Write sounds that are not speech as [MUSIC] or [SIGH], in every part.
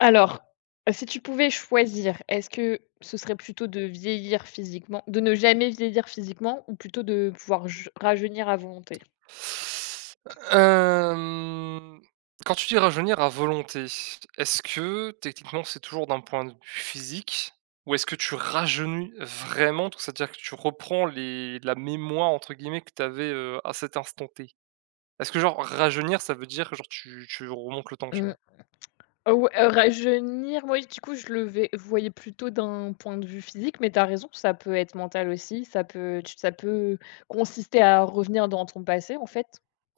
Alors, si tu pouvais choisir, est-ce que ce serait plutôt de vieillir physiquement de ne jamais vieillir physiquement ou plutôt de pouvoir j rajeunir à volonté? Hem, Quand tu dis rajeunir à volonté, est-ce que techniquement c'est toujours d'un point de vue physique? Ou est-ce que tu rajeunis vraiment? Donc c'est-à-dire que tu reprends les la «mémoire» entre guillemets que tu avais, à cet instant T? Est-ce que genre rajeunir ça veut dire que genre tu remontes le temps, tu Mmh. vois? Ouais, rajeunir, moi, du coup, je le vais voyais plutôt d'un point de vue physique, mais tu as raison, ça peut être mental aussi, ça peut consister à revenir dans ton passé, en fait,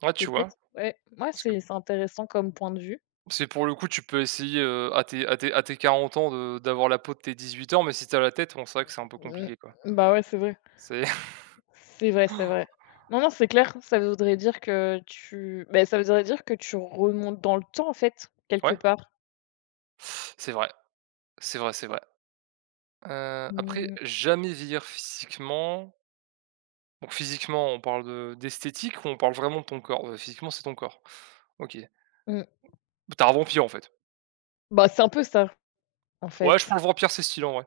Ouais, tu vois? peut-être. Ouais, moi, Parce que c'est intéressant comme point de vue. c'est pour le coup tu peux essayer, à tes 40 ans de d'avoir la peau de tes 18 ans, mais si t'as la tête, bon c'est vrai que c'est un peu Mmh, compliqué quoi. bah, ouais, c'est vrai. C'est [LAUGHS] C'est vrai, c'est vrai. Non, non, c'est clair, ça voudrait dire que tu remontes dans le temps, en fait, quelque ouais, part. c'est vrai, c'est vrai, c'est vrai. Après, Mmh, jamais vieillir physiquement. Donc physiquement, on parle de d'esthétique ou on parle vraiment de ton corps? Physiquement, c'est ton corps. OK. mmh. Tu un vampire, en fait. Bah, c'est un peu ça, en Ouais, je fait. prends le vampire, c'est stylé, en vrai.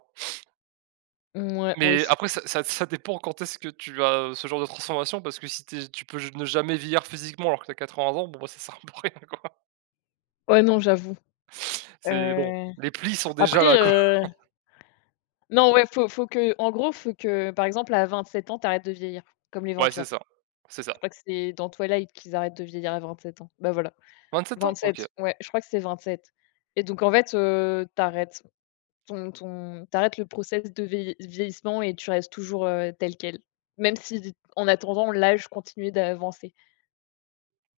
Mm. Ouais, moi Mais aussi. après ça dépend quand est-ce que tu as ce genre de transformation parce que si tu peux ne jamais vieillir physiquement alors que t'as 80 ans, bon, bah, ça sert pour rien, quoi. Ouais, non, j'avoue. [LAUGHS] C'est bon, Heu, les plis sont déjà après, là, quoi. Non, ouais, faut que en gros, faut que, par exemple, à 27 ans, t'arrêtes de vieillir, comme les Ouais, c'est vampires. ça, c'est ça. Je crois que c'est dans Twilight qu'ils arrêtent de vieillir à 27 ans. Bah, voilà, 27 ans? OK. 27, ouais, je crois que c'est 27 et donc en fait, tu Ton ton tu le process de vieillissement et tu restes toujours, tel quel. Même si en attendant l'âge continuait d'avancer.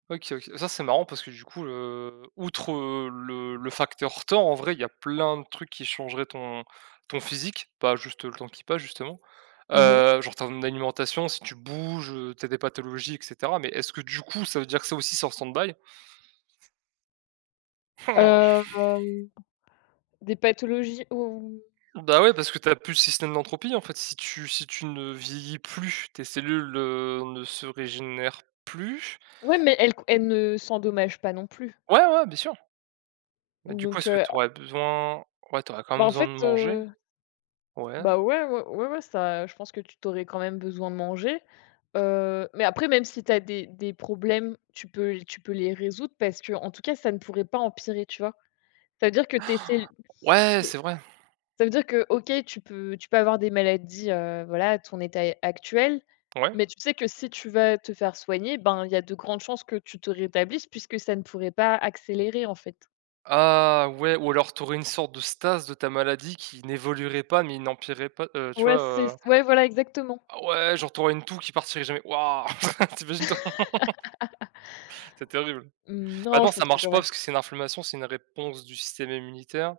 OK, OK. Ça, c'est marrant parce que du coup, outre, le facteur temps, en vrai, il y a plein de trucs qui changeraient ton physique, pas juste le temps qui passe justement. Mmh, mh. Genre ton alimentation, si tu bouges, tu des pathologies et cetera, mais est-ce que du coup, ça veut dire que ça aussi c'est en stand-by? [LAUGHS] Des pathologies ou. Hmm. Bah, ouais, parce que t'as plus le système d'entropie en fait. Si tu ne vieillis plus, tes cellules, ne se régénèrent plus. Ouais, mais elle ne s'endommage pas non plus. Ouais, ouais, bien sûr. Mais du coup, Donc est-ce que heu t'aurais besoin? Ouais, t'aurais quand Bah, même en besoin fait, de manger. heu, Ouais. Bah, ouais, ouais, ouais, ouais, ça je pense que tu aurais quand même besoin de manger. Mais après même si tu as des problèmes, tu peux les résoudre parce que en tout cas ça ne pourrait pas empirer, tu vois? Ça veut dire que tes cell. Ouais, c'est vrai. Ça veut dire que, OK, tu peux avoir des maladies, voilà, à ton état actuel, Ouais. mais tu sais que si tu vas te faire soigner, ben, il y a de grandes chances que tu te rétablisses puisque ça ne pourrait pas accélérer, en fait. Ah ouais, ou alors tu aurais une sorte de stase de ta maladie qui n'évoluerait pas, mais n'empirerait pas, tu vois, Ouais, c'est heu? ouais, voilà, exactement. Ah ouais, genre tu une toux qui partirait jamais. Waouh! [LAUGHS] Tu imagines toi? C'est terrible. Mmh, Bah non, non, je pense ça que quand marche pas même. parce que c'est une inflammation, c'est une réponse du système immunitaire.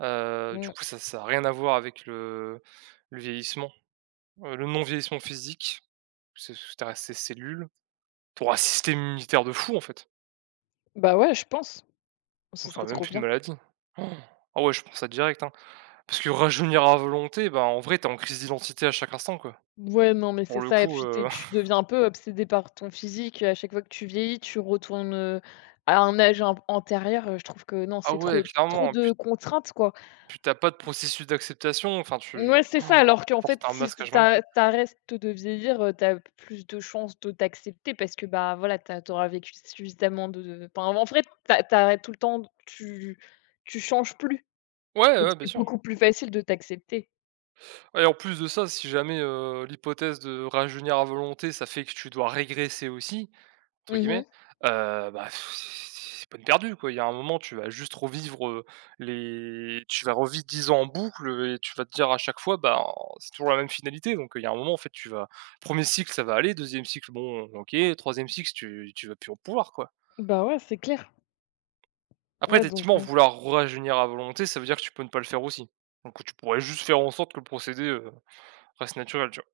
Du Mmh. coup, ça a rien à voir avec le vieillissement, le non-vieillissement physique, c'est ce tu ces cellules. T'auras un système immunitaire de fou, en fait, Bah, ouais, je pense. Ce donc tu serait auras même trop plus de bien. maladie. Han! Ah ouais, je pense ça direct, hein. Parce que rajeunir à volonté, bah, en vrai, t'es en crise d'identité à chaque instant, quoi. Ouais, non, mais c'est Pour le ça et coup, puis tu tu [LAUGHS] deviens un peu obsédé par ton physique. À chaque fois que tu vieillis, tu retournes, à un âge an antérieur, je trouve que non, ah c'est trop ouais, trop clairement, puis de contraintes, quoi. puis tu as pas de processus d'acceptation, enfin Ouais tu c'est ça, oh, alors tu qu'en fait, portes un si masque tu t'a H24. tu de vieillir, tu plus de chances de t'accepter parce que, bah, voilà, tu as vécu suffisamment enfin, en fait tu a tout le temps, tu changes plus, Ouais, ouais, donc ouais, bien c'est sûr beaucoup plus facile de t'accepter. et en plus de ça, si jamais, l'hypothèse de rajeunir à volonté, ça fait que tu dois régresser aussi, entre Mmh. guillemets, bah, c'est peine perdue, quoi. Il y a un moment, tu vas juste revivre, les tu vas revivre 10 ans en boucle, et tu vas te dire à chaque fois, bah c'est toujours la même finalité, donc il y a un moment, en fait, tu vas premier cycle, ça va aller, deuxième cycle, bon, OK, troisième cycle, tu vas plus en pouvoir, quoi. Bah, ouais, c'est clair. Après, Ouais, donc effectivement, ouais, vouloir rajeunir à volonté, ça veut dire que tu peux ne pas le faire aussi, donc tu pourrais juste faire en sorte que le procédé, reste naturel, tu vois?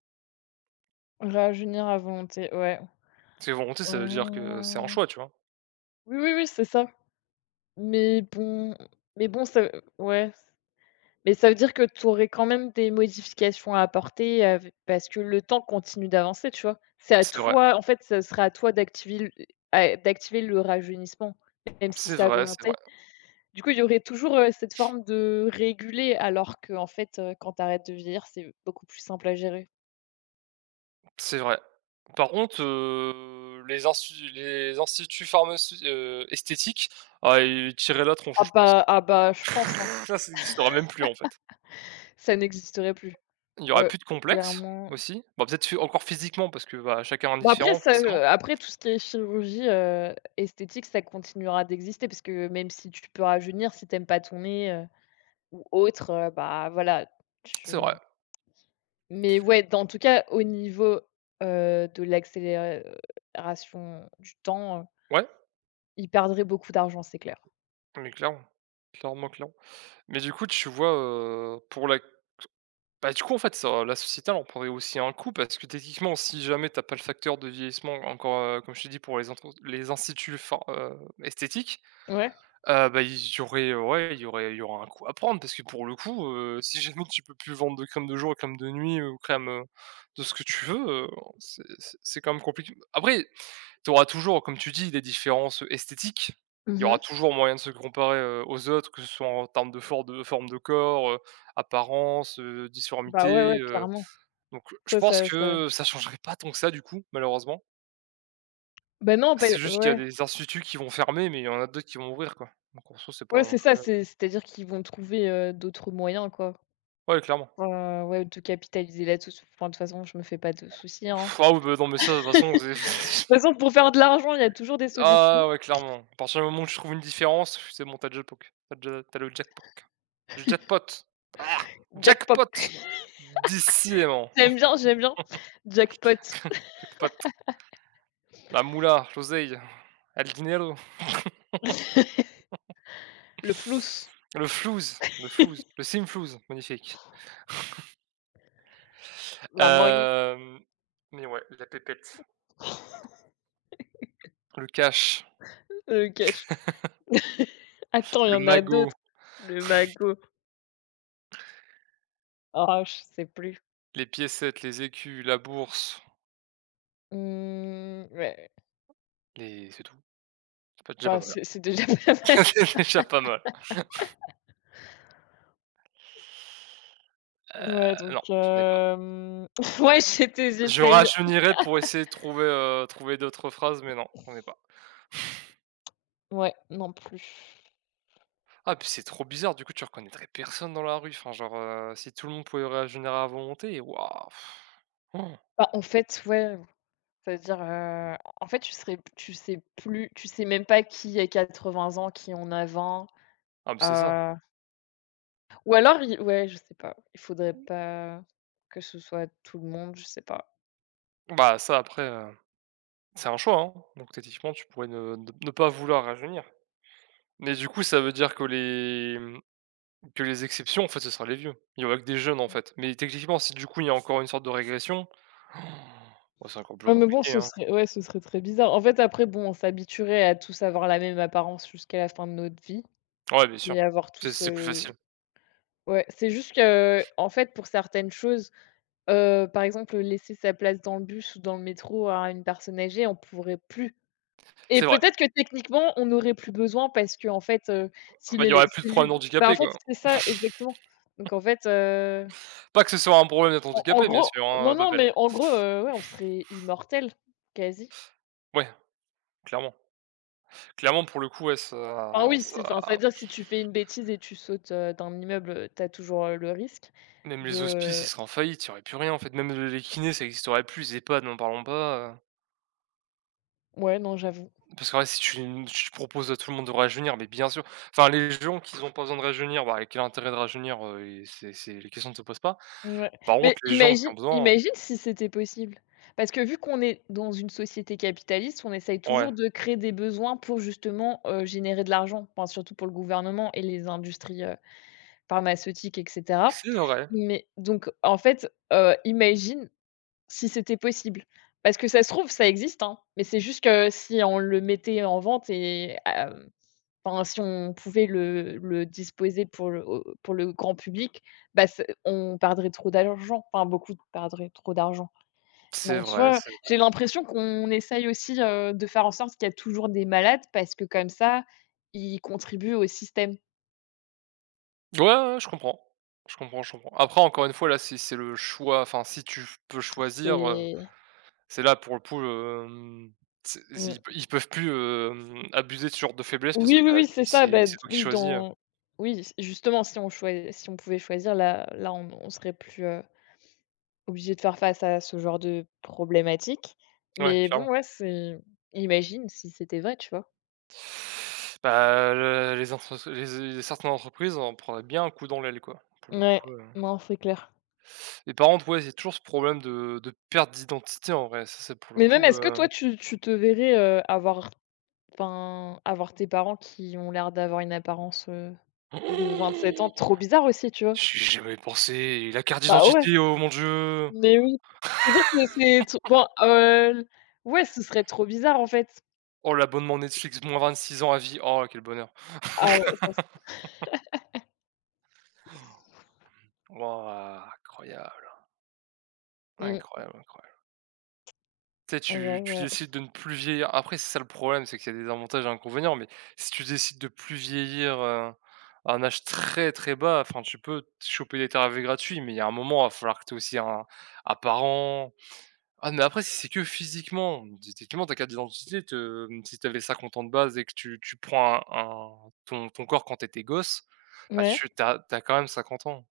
rajeunir à volonté, ouais. C'est volonté, ça veut dire que c'est un Ouais. choix, tu vois? Oui, oui, oui, c'est ça, mais bon mais bon, ça ouais. Mais ça veut dire que tu aurais quand même des modifications à apporter, parce que le temps continue d'avancer, tu vois? C'est à C'est vrai, toi en fait, ça sera à toi d'activer le à d'activer le rajeunissement, même si c'est c'est à vrai, c'est vrai. volonté. Du coup, il y aurait toujours, cette forme de réguler alors que en fait, quand tu arrêtes de vieillir, c'est beaucoup plus simple à gérer. C'est vrai. Par contre, les instituts pharmaceutiques esthétiques, ah, ils tiraient la tronche, Ah je pense. bah, ah bah, je pense, hein. [LAUGHS] Ça existerait même plus, en fait. Ça n'existerait plus. Il n'y aurait Ouais, plus de complexes, clairement. aussi. Bah, peut-être phy encore physiquement parce que, bah, chacun est Bah, après différent, ça, forcément. après tout ce qui est chirurgie, esthétique, ça continuera d'exister parce que même si tu peux rajeunir, si t'aimes pas ton nez, ou autre, bah, voilà, C'est vrai. tu mais ouais, dans en tout cas, au niveau, de l'accélération du temps, Ouais, ils perdraient beaucoup d'argent, c'est clair. mais clairement. Clairement, clairement. Mais du coup, tu vois, pour la bah, du coup, en fait, ça la société, elle en prendrait aussi un coup parce que techniquement, si jamais t'as pas le facteur de vieillissement encore, comme je t'ai dit pour les instituts phar esthétiques. Ouais. Bah, il y aurait ouais, il y aura un coup à prendre parce que pour le coup, si jamais tu peux plus vendre de crème de jour, crème de nuit ou crème, de ce que tu veux, c'est quand même compliqué. Après, tu auras toujours, comme tu dis, des différences, esthétiques. Il y aura Mmh. toujours moyen de se comparer, aux autres, que ce soit en termes de forme de corps, apparence, Bah, ouais, ouais, difformité, heu, clairement. donc je Ça pense ça ça que ça changerait pas tant que ça du coup, malheureusement. bah, non, bah, C'est juste qu'il y a ouais. des instituts qui vont fermer, mais il y en a d'autres qui vont ouvrir quoi, donc en soi, c'est Ouais, pas non c'est ça, plus, c'est-à-dire qu'ils vont trouver, d'autres moyens, quoi. ouais, clairement. Enfin, ouais, de capitaliser là-dessus. Enfin, de toute façon, je me fais pas de soucis, hein. Pff, ah oui, bah, non, mais ça, de toute façon, c'est De toute façon, pour faire de l'argent, il y a toujours des [LAUGHS] solutions. ah ouais, clairement. À partir du moment où tu trouves une différence, c'est bon, tu as déjà le poc tu déjà tu le jackpoc le jackpot. Ah! Jackpot. Jackpot! [LAUGHS] Décidément, J'aime bien, j'aime bien. Jackpot, jackpot, la moula, l'oseille, el dinero, le flouss, le flouze, le flouze, le simflouze, magnifique. la money, Hem, mais ouais, la pépette, le cash, le cash. [LAUGHS] Attends, il y le en a magot, d'autres. Le magot. Oh, je sais plus. les piécettes, les écus, la bourse, Mmh, ouais. les c'est tout. C'est pas déjà pas Bah, mal. c'est déjà [LAUGHS] pas [LAUGHS] mal. C'est déjà pas mal. Ouais, donc Non, j'en ai [LAUGHS] ouais, j'étais je j'essayais rajeunirais pour essayer de trouver d'autres phrases, mais non, j'en ai pas. ouais, non plus. Ah puis c'est trop bizarre, du coup, tu reconnaîtrais personne dans la rue, enfin genre, si tout le monde pouvait rajeunir à volonté, waouh! Oh. Bah, en fait, ouais, c'est-à-dire, en fait, tu serais tu sais plus tu sais même pas qui a 80 ans, qui en a 20 Ah mais c'est ça. heu, ou alors il ouais, je sais pas, il faudrait pas que ce soit tout le monde, je sais pas. Bah ça après, c'est un choix, hein, donc techniquement tu pourrais ne pas vouloir rajeunir. Mais du coup, ça veut dire que que les exceptions, en fait, ce sera les vieux. Il y aura que des jeunes, en fait. Mais techniquement, si du coup il y a encore une sorte de régression, bah c'est encore plus Ouais, mais bon, compliqué, ce hein. serait ouais, ce serait très bizarre. En fait, après, bon, on s'habituerait à tous avoir la même apparence jusqu'à la fin de notre vie Ouais, bien sûr. et avoir C'est tous, c'est plus facile. ouais, c'est juste que en fait, pour certaines choses. Par exemple, laisser sa place dans le bus ou dans le métro à une personne âgée, on pourrait plus et C'est vrai. peut-être que techniquement, on n'aurait plus besoin parce que en fait, si Bah, les il y les aurait plus de problèmes cellules bah, en d'handicapés, fait, quoi. c'est ça exactement. Donc en fait, Pas que ce soit un problème d'être en en handicapé, bien gros sûr, hein, non, non, Babel. mais en gros, ouais, on serait immortel quasi. Ouais, clairement. Clairement, pour le coup, ouais, Enfin ça oui, si, enfin, ça c'est-à-dire si tu fais une bêtise et tu sautes, d'un immeuble, t'as toujours, le risque même les hospices, ils de seraient en faillite, il y aurait plus rien, en fait. Même les kinés, ça n'existerait plus, les EHPAD, n'en parlons pas, ouais, non, j'avoue. parce que ouais, si tu proposes à tout le monde de rajeunir, mais bien sûr, enfin, les gens qui n'ont pas besoin de rajeunir, bah, quel intérêt de rajeunir, et c'est les questions ne se posent pas. Ouais, Par mais contre, les gens qui imagine ont besoin imagine si c'était possible? Parce que vu qu'on est dans une société capitaliste, on essaye toujours ouais, de créer des besoins pour justement, générer de l'argent, enfin surtout pour le gouvernement et les industries, pharmaceutiques et cetera. c'est vrai, Mais donc en fait, imagine si c'était possible? Parce que ça se trouve, ça existe, hein, mais c'est juste que si on le mettait en vente et hem Enfin, si on pouvait le disposer pour le grand public, bah, c'est on perdrait trop d'argent, enfin beaucoup perdraient trop d'argent. Mais c'est en vrai, soi, c'est j'ai l'impression qu'on essaye aussi, de faire en sorte qu'il y a toujours des malades parce que comme ça, ils contribuent au système. ouais, ouais, ouais, je comprends. Je comprends, je comprends. Après, encore une fois, là, c'est le choix enfin, si tu peux choisir, C'est c'est là pour le coup, c'est Mmh. ils p ils peuvent plus, abuser de ce genre de faiblesse parce Oui, que, oui, bah, oui, c'est c'est ça, c'est bah, d c'est toi qui oui, choisis, dans oui, justement, si on pouvait choisir là, on serait plus, obligé de faire face à ce genre de problématique, ouais, mais bon, clairement. ouais, c'est imagine si c'était vrai, tu vois? Bah, le les entrepr les é certaines entreprises en prendraient bien un coup dans l'aile, quoi, pour le Ouais, coup, non, c'est clair. et par contre, ouais, il toujours ce problème de perte d'identité, en vrai. Ça, c'est pour le Mais même, coup, est-ce que toi, tu te verrais, avoir, enfin, avoir tes parents qui ont l'air d'avoir une apparence, de 27 ans? [GASPS] Trop bizarre aussi, tu vois? j'y ai jamais pensé la carte Bah, ouais, d'identité, oh mon Dieu! mais oui. C'est-à-dire que c'est tr bon, ouais, ce serait trop bizarre, en fait. Oh l'abonnement Netflix, moins 26 ans à vie. Oh quel bonheur. Ah ouais, ça, Wouah, incroyable, mmh, incroyable, incroyable. Tu sais, tu j'avoue, tu ouais. décides de ne plus vieillir. Après, c'est ça le problème, c'est qu'il y a des avantages et inconvénients, mais si tu décides de plus vieillir, à un âge très, très bas, enfin tu peux te choper des tarifs gratuits, mais il y a un moment, il va falloir que tu aies aussi un parent. Ah mais après si c'est que physiquement, techniquement ta carte d'identité te si tu avais 50 ans de base et que tu prends un ton corps quand tu étais gosse, bah Ouais? tu as tu quand même 50 ans.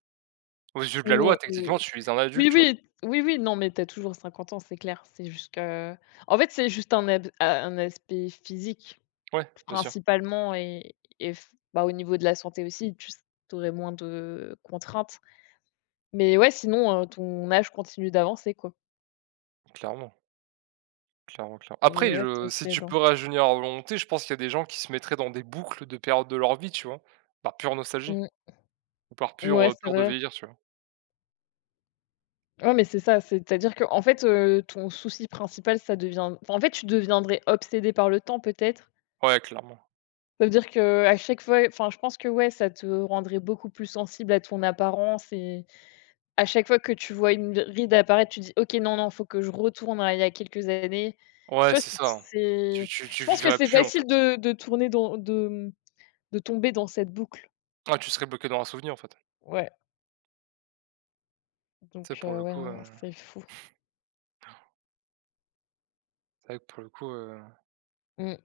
Aux yeux de la loi, Mouais, oui. techniquement, tu es un Oui, adulte, tu vois? oui, oui, oui, non, mais t'as toujours 50 ans, c'est clair. C'est juste que en fait, c'est juste un ab a un aspect physique Ouais, bien sûr, principalement et f bah, au niveau de la santé aussi, tu aurais moins de contraintes. Mais ouais, sinon, ton âge continue d'avancer, quoi. clairement, clairement, clairement. Mais Après, ouais, ça je si serait tu peux rajeunir à volonté, je pense qu'il y a des gens qui se mettraient dans des boucles de périodes de leur vie, tu vois? Par pure nostalgie mmh, ou par pure, ouais, c'est peur de vrai. vieillir, tu vois? Ouais, mais c'est ça, c'est-à-dire que en fait, ton souci principal, ça devient enfin, en fait, tu deviendrais obsédé par le temps peut-être. Ouais, clairement. Ça veut dire que à chaque fois enfin, je pense que, ouais, ça te rendrait beaucoup plus sensible à ton apparence et à chaque fois que tu vois une ride apparaître, tu dis: «OK, non, non, faut que je retourne à il y a quelques années». Tu Ouais, vois? c'est ça, hein. C'est Tu je pense que vivrais c'est plus, en facile fait. de tourner de tomber dans cette boucle. Ah, tu serais bloqué dans un souvenir, en fait. Ouais, Ça, donc pour le ouais, coup, non, non, c'est fou. c'est vrai que pour le coup, Mmh.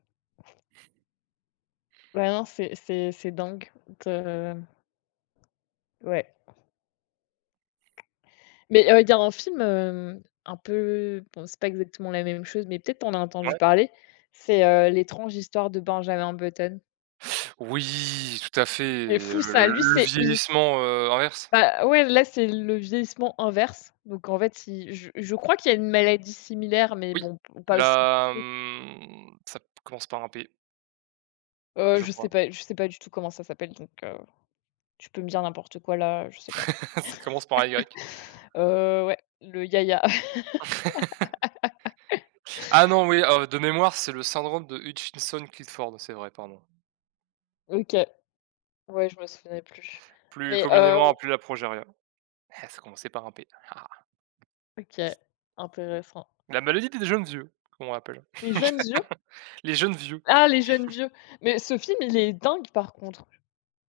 Ouais, non, c'est dingue de ouais. Mais, il y a un film, un peu bon, c'est pas exactement la même chose, mais peut-être tu en as entendu ouais. parler. C'est, «L'étrange histoire de Benjamin Button». Oui, tout à fait, C'est fou le ça, lui, le c'est il vieillissement, inverse. bah, ouais, là, c'est le vieillissement inverse. Donc en fait, il je crois qu'il y a une maladie similaire, mais Oui, bon, p pas aussi poussée. Ça commence par un P, je je sais crois. pas je sais pas du tout comment ça s'appelle, donc tu peux me dire n'importe quoi là, je sais pas. [LAUGHS] Ça commence par un Y. Ouais, le yaya. [LAUGHS] Ah non, oui, de mémoire, c'est le syndrome de Hutchinson-Clifford, c'est vrai, pardon. OK, ouais, je me souvenais plus. Plus Mais, communément appelé la progéria. Eh, ça commençait par un P. Ah! OK, intéressant. La maladie des jeunes vieux, comme on l'appelle. Les jeunes. Les jeunes vieux. Ah, les jeunes vieux. Mais ce film, il est dingue par contre.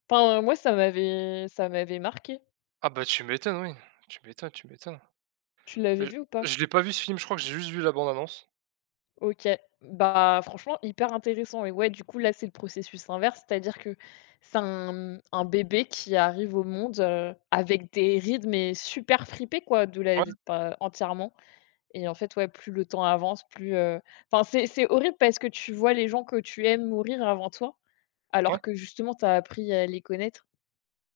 Enfin, moi, ça m'avait marqué. Ah bah, tu m'étonnes, oui. Tu m'étonnes, tu m'étonnes. Tu l'avais Je vu ou pas? je l'ai pas vu ce film, je crois que j'ai juste vu la bande annonce. OK. Bah, franchement, hyper intéressant et ouais, du coup, là, c'est le processus inverse, c'est-à-dire que c'est un bébé qui arrive au monde, avec des rides, mais super fripées, quoi, de la Ouais, d enfin, entièrement et en fait, ouais, plus le temps avance, plus, enfin, c'est horrible parce que tu vois les gens que tu aimes mourir avant toi, alors ouais, que justement, tu as appris à les connaître.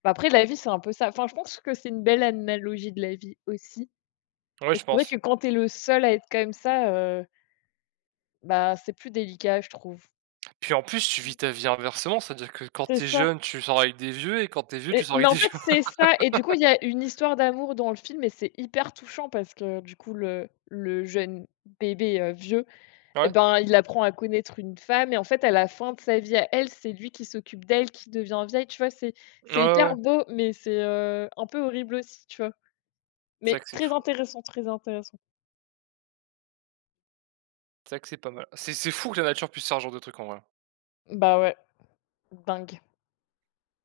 Bah, après la vie, c'est un peu ça. Enfin, je pense que c'est une belle analogie de la vie aussi. ouais, Mais je c'est vrai pense. que quand tu es le seul à être comme ça, bah, c'est plus délicat, je trouve. Puis en plus, tu vis ta vie inversement, c'est-à-dire que quand C'est t'es ça jeune, tu sors avec des vieux et quand t'es vieux, tu sors mais avec en des fait, jeunes. c'est [LAUGHS] ça et du coup, il y a une histoire d'amour dans le film et c'est hyper touchant parce que du coup, le jeune bébé, vieux et Ouais. ben, il apprend à connaître une femme et en fait, à la fin de sa vie à elle, c'est lui qui s'occupe d'elle, qui devient vieille, tu vois? C'est Ouais, ouais, c'est hyper ouais. beau, mais c'est, un peu horrible aussi, tu vois? C'est Mais ça que c'est très fou. intéressant, très intéressant. C'est ça que c'est pas mal. C'est fou que la nature puisse faire ce genre de truc en vrai. Bah, ouais. Dingue.